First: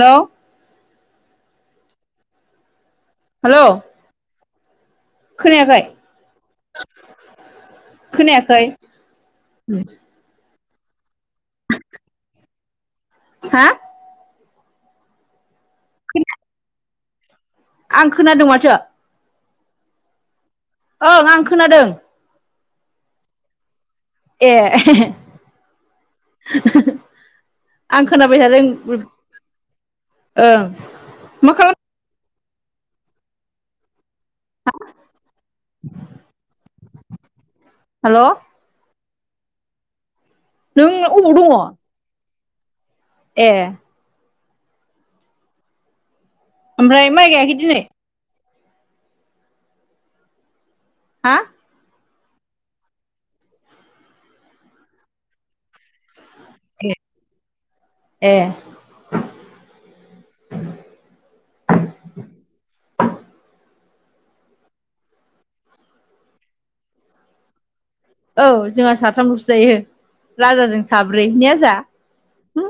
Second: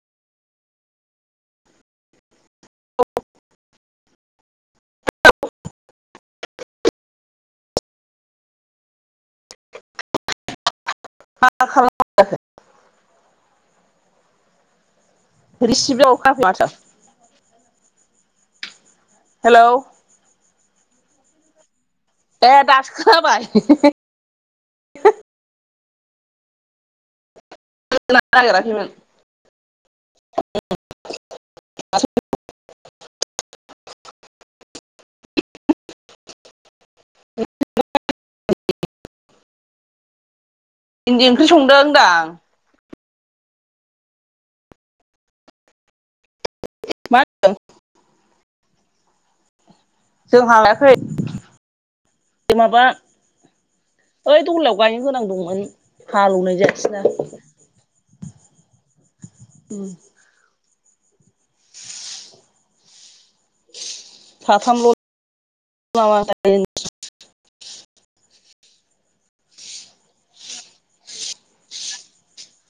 हेल' hello खोनायाखै खोनायाखै मा [unintelligible] हा [inaudible] आं खोनादों माथो। हेलौ ओं आं खोनादों। ए दासो खोनाबाय ए आं खोनाबाय थादों नागिराखैमोन ओं मा खालाम हेल' नों इन्दि अबाव ओंख्रि दङ संदों होनदां ए ओमफ्राय मा माइ होनदों गायाखै दिनै जोंहा लायाखै हा माबा ओइ दहलायाव गायनो गोनां दंमोन। हालौनाय जायसिनो ए उम [unintelligible] साथामल' [unintelligible] औ जोंहा साथामल'सो जायो राजाजों साब्रै ने आजा उ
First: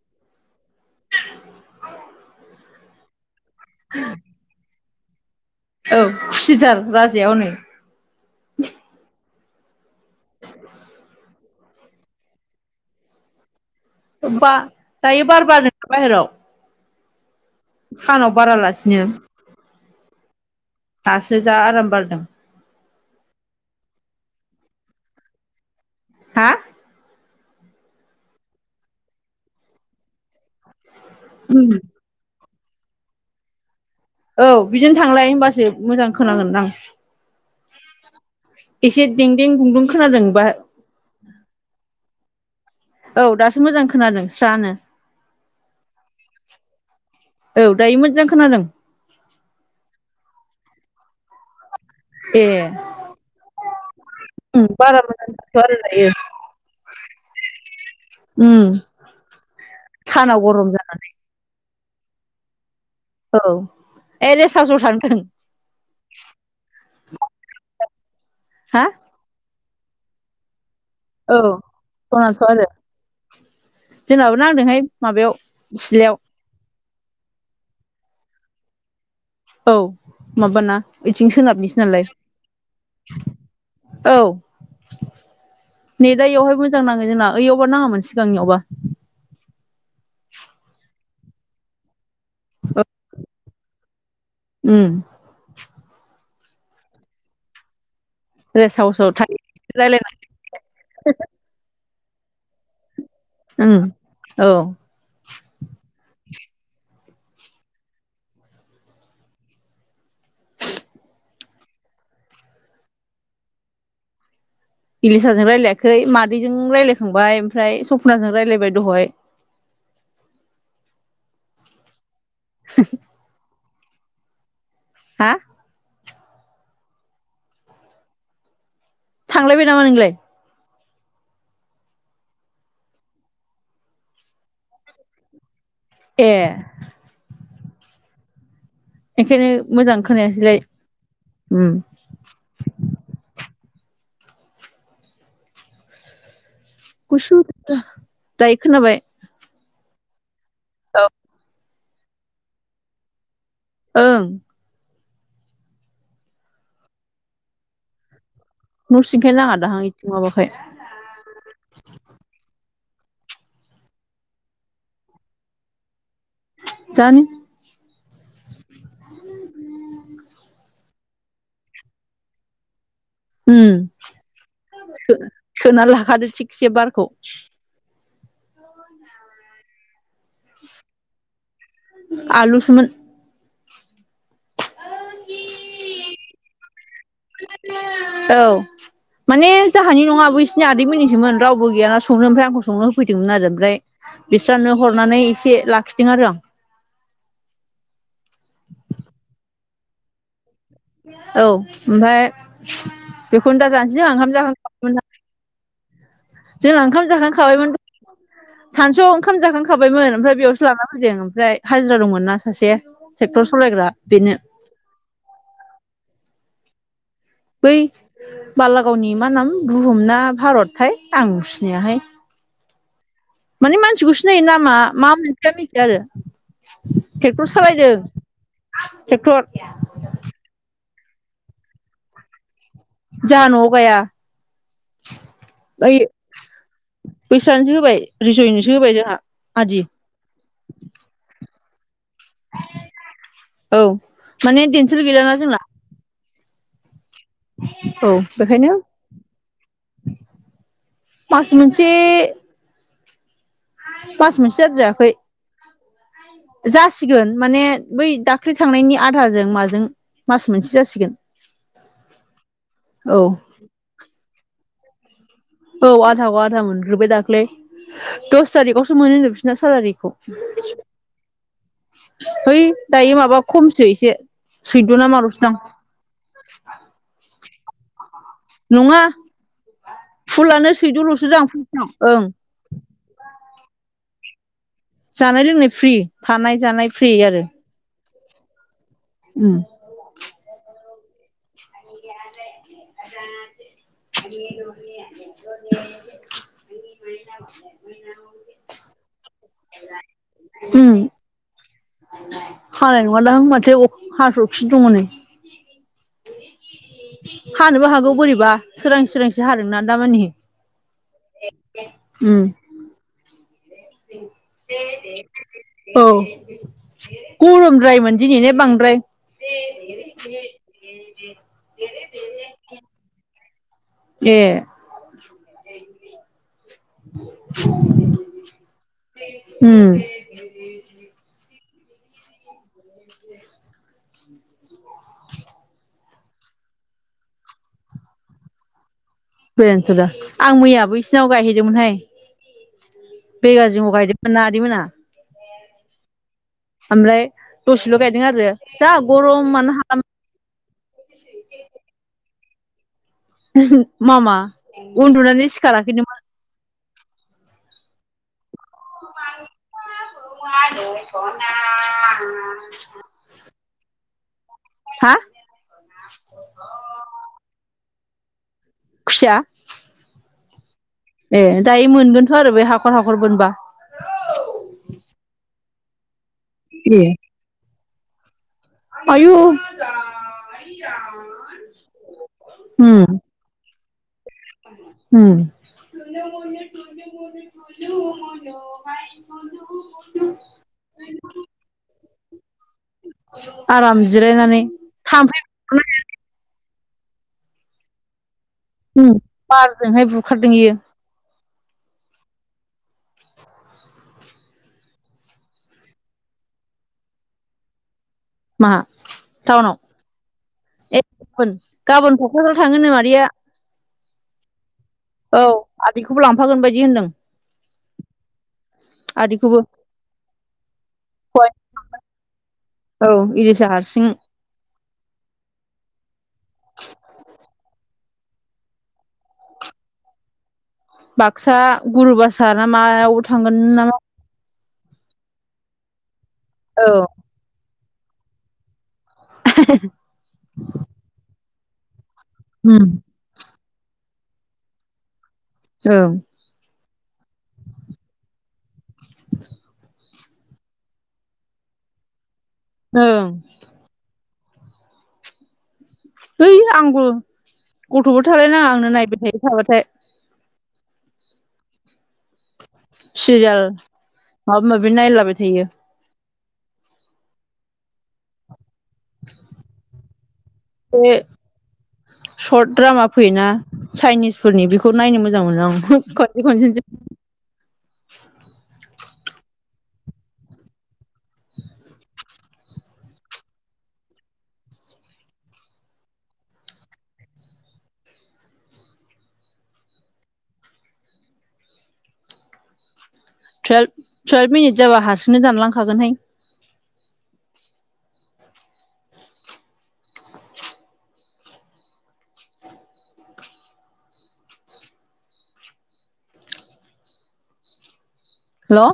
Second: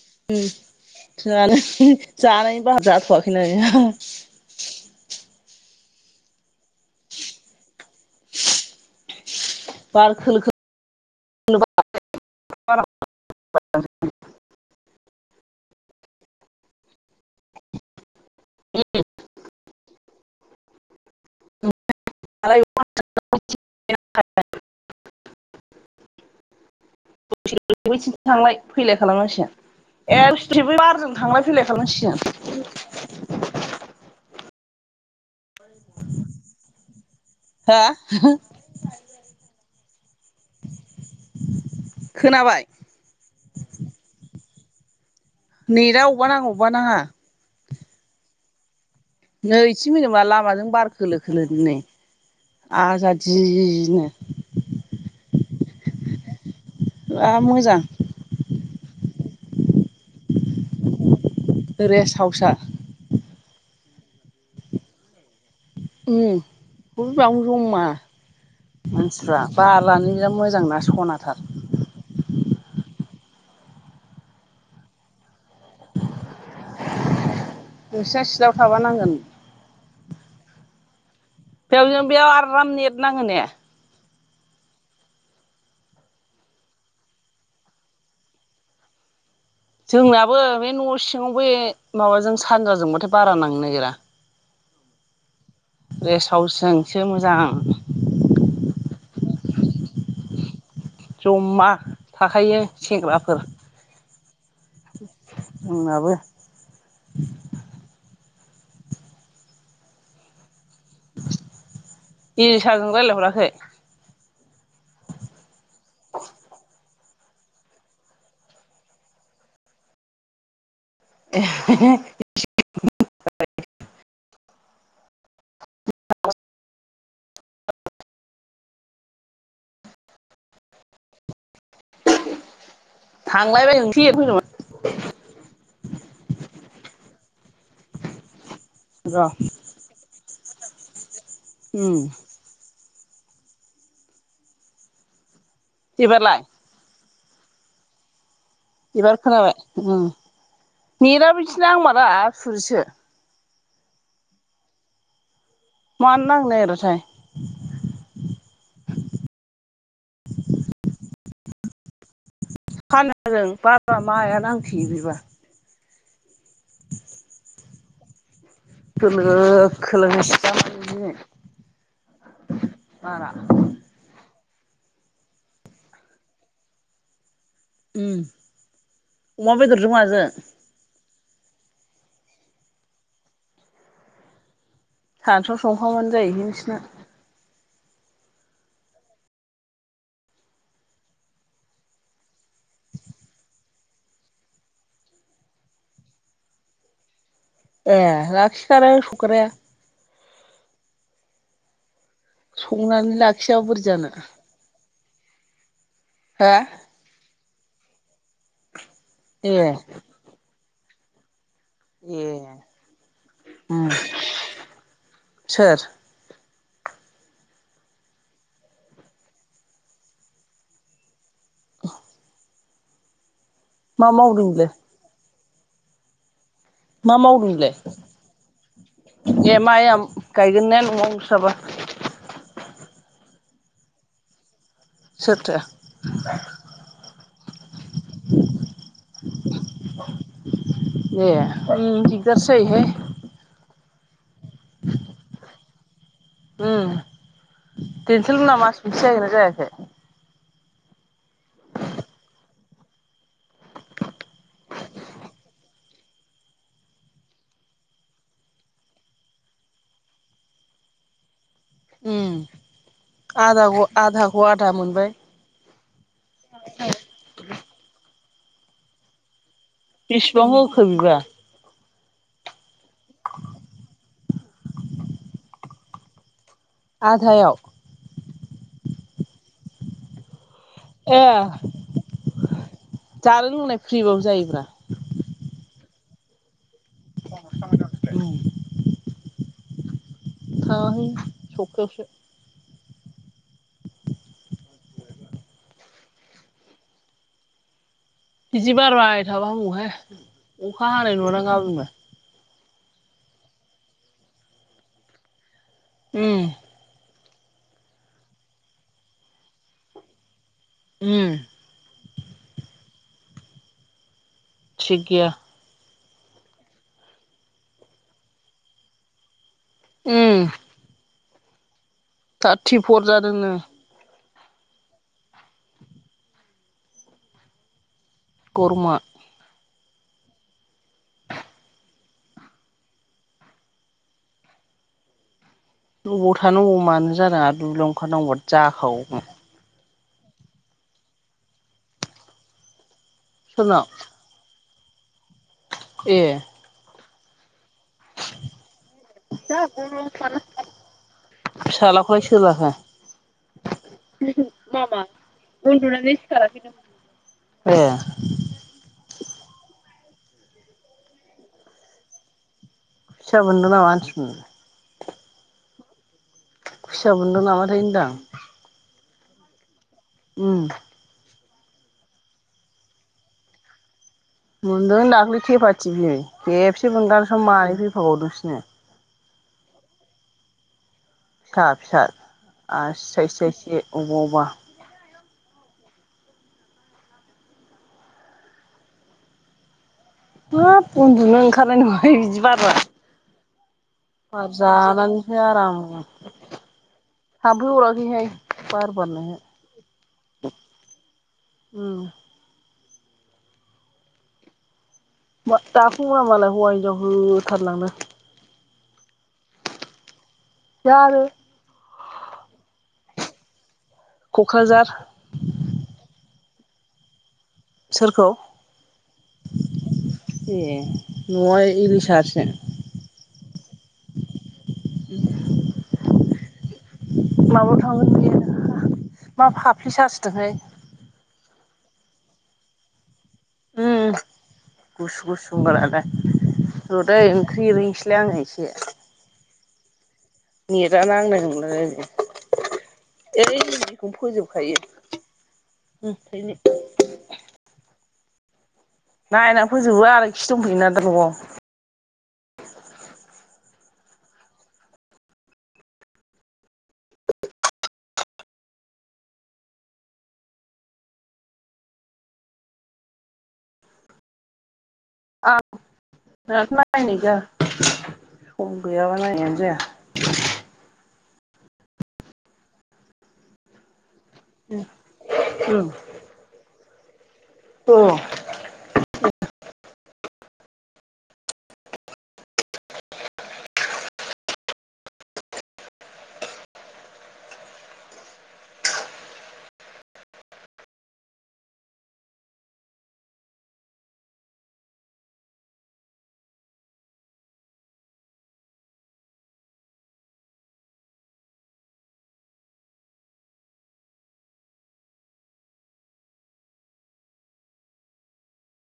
[unintelligible] दिनै औ खुसिथार राजाया हनै। बार खोलो [inaudible] होमबा दायो बार बारदो बाहेराव सानाव बारालासिनो दासो जा आरामबार [inaudible] हा थांलाय फैलाय खालामगासिगोन ए बिबो बारजों थांलाय फैलाय खालामसिगोन। औ बिदिनो थांलाय होनबासो मोजां खोनांगोन दां। हा एसे दें दें दुं दुं खोनाबाय औ दासो मोजां खोनादों स्रानो। नेटा वबावबा नाङो वबावबा नाङा औ दायो मोजां खोनादों। नै इसे मोजांबा लामाजों बार खोलो खोलो नै ए आजादिनो बारा मोजां नङाथ' आरो दायो मा मोजां उम सानाव गरम जानानै रेस्ट हाउसआ औ ए रेस हाउसाव थांथों [unintelligible] हा मानसिफ्रा [unintelligible] औ खनाथ' आरो। जोंनाबो नांदोंहाय माबायाव सिलायाव नोंस्रा सिलायाव थाबा नांगोन। औ माबाना बेथिं सोनाबनिसो बेयाव नालाय जों बेयाव आराम नेट नाङो ने औ नेदा एयावहाय मोजां नाङो जोंना ओयावबा नाङामोन सिगांनियावबा। जोंनियाबो बे न' सिङाव बे माबाजों सानजाजोंबाथाय बारा नांनो नागिरा ओ जोंसो मोजां रेस्ट [unintelligible] जमा थाखायो सेंग्रा फोर उम औ जोंनाबो इलिसाजों रायलायहराखै इलिसाजों रायलायाखै मादैजों रायज्लायखांबाय ओमफ्राय सपनाजों रायज्लायबाय दहाय [unintelligible] [inaudible] हा [inaudible] थांलायबाय नामा नोंलाय [inaudible] बुंथिगिरिनि जेबो खोनानो मोननाय जायाखै ए र' [inaudible] बुंथिगिफोरनि जेबो खोनानो उम मोननाय जायाखै सिबायलाय [inaudible] बुंथिगिरिफोरनि जेबो खोनानो मोननाय जायाखै हेबार खोनाबाय होम औ नेटा बिथिं नांमारा आसुरिदसो ओं मानो नांलाया ओरैसाय न'सिंखाय नाङा दाहां इथिं माबाखाय [inaudible] बुंथिगिरिफोरनि जेबो खोनानो मोननाय जायाखै दानि [inaudible] बुंथिगिरिफोरनि जेबो खोनानो मोननाय जायाखै [inaudible] बुंथिगिरिफोरनि जेबो खोनानो मोननाय जायाखै खोना लाखादो थिखसे बारखौ [inaudible] बुंथिगिरिफोरनि जेबो खोनानो मोननाय जायाखै [inaudible] बुंथिगिरिफोरनि जेबो खोनानो मोननाय जायाखै [inaudible] बुथिगिरिफोरनि जेबो खोनानो मोननाय जायाखै औ [inaudible] बुंथिगिरिफोरनि जेबो खोनानो मोननाय जायाखै [inaudible] बुंथिगिरिफोरनि जेबो खोनानो मोननाय जायाखै ए लाखिखार सुक्राया [unintelligible] [inaudible] बुंथिगिरिफोरनि जेबो संनानै लाखियाबा खोनानो बोरै जानो मोननाय जायाखै हो जोंना ओंखाम जाखांखाबायमोन सानसुआव ओंखाम ए जाखांखाबायमोन ओमफ्राय बेयावसो [inaudible] बुंथिगिरिनि जेबो खोनानो मोननाय जायाखै हाजिरा ए दंमोन नना सासे ट्रेक्टर उम सालायग्रा बेनो सोर [inaudible] बुंथिगिरिफोरनि जेबो खोनानो मोननाय जायाखै [inaudible] बुंथिगिरिफोरनि जेबो खोनानो मोननाय जायाखै [inaudible] मा बुंथिगिरिफोरनि मावदों जेबो बेलाय खोनानो मोननाय जायाखै [inaudible] बुंथिगिरिफोरनि जेबो खोनानो मोननाय ट्रेक्टर जायाखै [inaudible] बुंथिगिरिफोरनि जेबो खोनानो मोननाय जायाखै [inaudible] बुंथिगिरिनि जेबो खोनानो मोननाय जायाखै सोरथो [inaudible] बुंथिगिरिफोरनि जेबो खोनानो मोननाय जायाखै [inaudible] बुंथिगिरिनि जेबो खोनानो मोननाय जायाखै [inaudible] बुंथिगिरिफोरनि जेबो खोनानो मोननाय जायाखै ओम औ देनसल न बेखायनो मास बिसे जाहै जायाखै [inaudible] बुंथिगिरिफोरनि जेबो खोनानो मोननाय जायाखै [inaudible] बुंथिगिरिफोरनि जेबो खोनानो मोननाय जायाखै [inaudible] बुंथिगिरिनि जेबो खोनानो मोननाय जायाखै [inaudible] बुंथिगिरिफोरनि जेबो खोनानो मोननाय जायाखै ओम आधाखौ आधा मोनबाय [inaudible] बुंथिगिरिफोरनि जेबो खोनानो मोननाय जायाखै बेसेबां होखो बिबा? [unintelligible] हैय दायो माबा खमसो एसे सैद' नामा लसो दां आधायाव नंङा फुलानो सैदल'सो जां ए फसां ओं जानो लोंनाय फ्रिबाबो जायोब्रा [inaudible] बुंथिगिरिफोरनि जेबो खोनानो मोननाय जायाखै उओ [inaudible] बुंथिगिरिनि जेबो खोनानो मोननाय जायाखै [inaudible] बुंथिगिफोरनि जेबो खोनानो मोननाय जायाखै बिदि बारबाय थाबा मा हौहाय अखा हानाय नुवा बुंनो [inaudible] बुंथिगिरिफोरनि जेबो खोनानो मोननाय जायाखै ओम [inaudible] हानोबो हागौ बोरैबा सोरां सोरांसो हादों ना दामानि उम। थिक गैया [inaudible] बुंथिगिरिफोरनि जेबो खोनानो मोननाय जायाखै उम। थारथि फर जादोंनो ए [inaudible] गरमा। उम। [inaudible] बुंथिगिरिफोरनि जेबो खोनानो मोननाय जायाखै अबाव थानो अबाव मानो जादों आरो दुब्लियाव ओंखारनांगौबा जाखाबावगोन। दा आं मैयाबो इसोरनाव गायहैदोंमोनहाय सोरनाव बेगाजिाव गायदोंमोन नानिमोना ए ओमफ्राय दसेल' गायदों आरो जा गरमानो हा [inaudible] बुंथिगिरिनि जेबो मामा खोनानो उन्दुनानै मोननाय सिखाराखैनोमोन जायाखै ए [unintelligible] फिसा बोनदो माना मानसिनि, हा खुसिया बोनदों नामाथाय होनदों आं खुसिया, ए दायो मोनगोन थ' बे हाखर हाखर बोनबा, मोनदों दाख्लै थेफाथिफि खेबसे ए बोनगासेयावनो मानै फैफाबावदोंसोनो। आयु [unintelligible] फिसा फिसा आरो आसि उम थायसे थायसे अबावबा उम [unintelligible] हाब उन्दुनो ओंखारनाय नंङा बिदि [unintelligible] आराम बार जिरायनानै थांफै हाब्रु हराखैहाय, ओम बारजोंहाय बुखारदों इयो, उम दा फुंङाव मालाय हौवा हिनजाव होथारलांनो, मा टाउनाव ए जानो गाबोन गाबोन क'क्राझाराव थांङोनो मादैया, [inaudible] कक्राझार, औ आदैखौबो लांफागोन बायदि होनदों, सोरखौ आदैखौबो ए न'आ इलसासो, [inaudible] औ इरिसा हारसिं [unintelligible] मा फाफ्लि सासोदोंहाय, बाक्सा गुरुबाासार ना मायाव थांगोन नामा उम गुसु गुसु बार जादों। औ र'दै ओंख्रि ओरैनोसैलाय आङो एसे, [unintelligible] नेट आ नांनाय नुंलालाय उम। [unintelligible] फोजोबखायो ओंखायनो, नायना फोजोबो आरोखि दंफैयोना दा न'आव। ओं। है आंबो गथ'बो थालायनााङा आंनो नायबाय थायो थाबाथाय सिरियाल माबा माबि नायलाबाय थायो। दाथ' नायनाय जाया सम गैयाबा नायनायानो जाया। बे सर्ट द्रामा फैयोना चाइनिस। फोरनि बेखौ नायनो मोजां मोनो आं खनसे खनसेसो अ टुयेल्भ टुयेल्भ मिनिट जाबा हारसिंनो दानलांखागोनहाय। Hello.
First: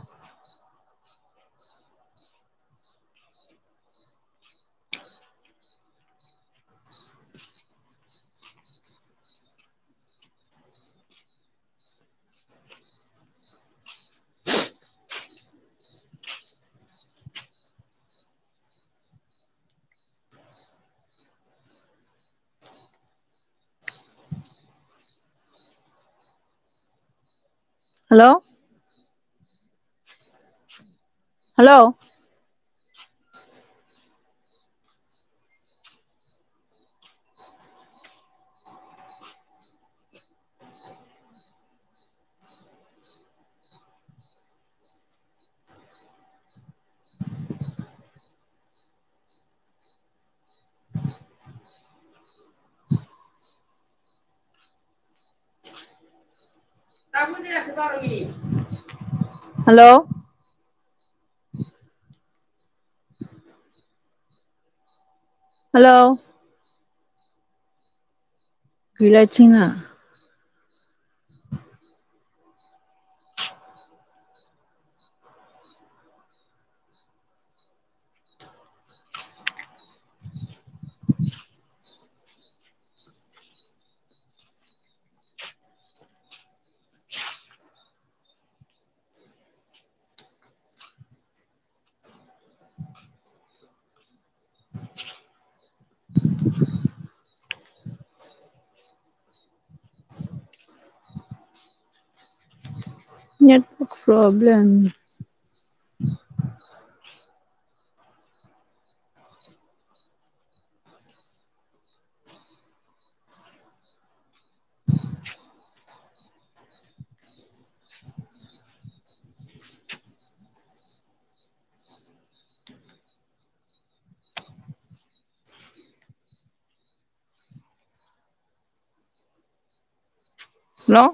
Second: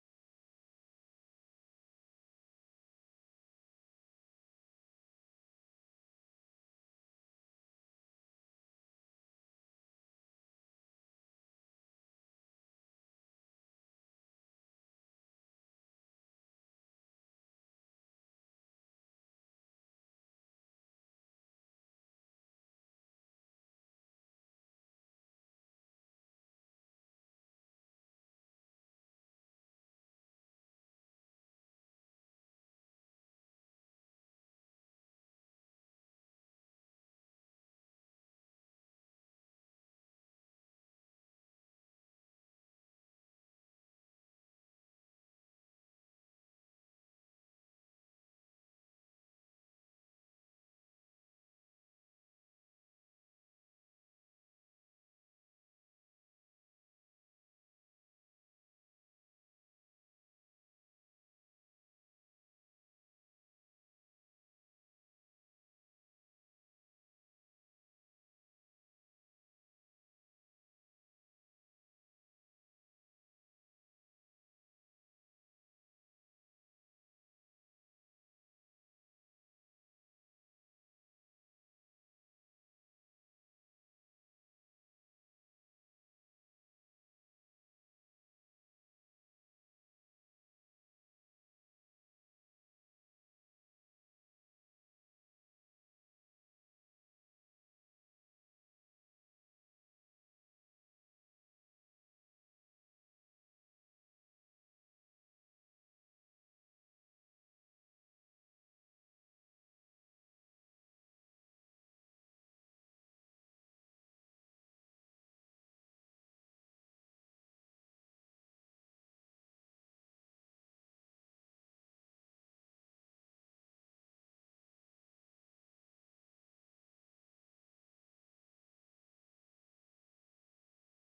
Hello hello. Hello hello गैला थिंआ। Net problem, hello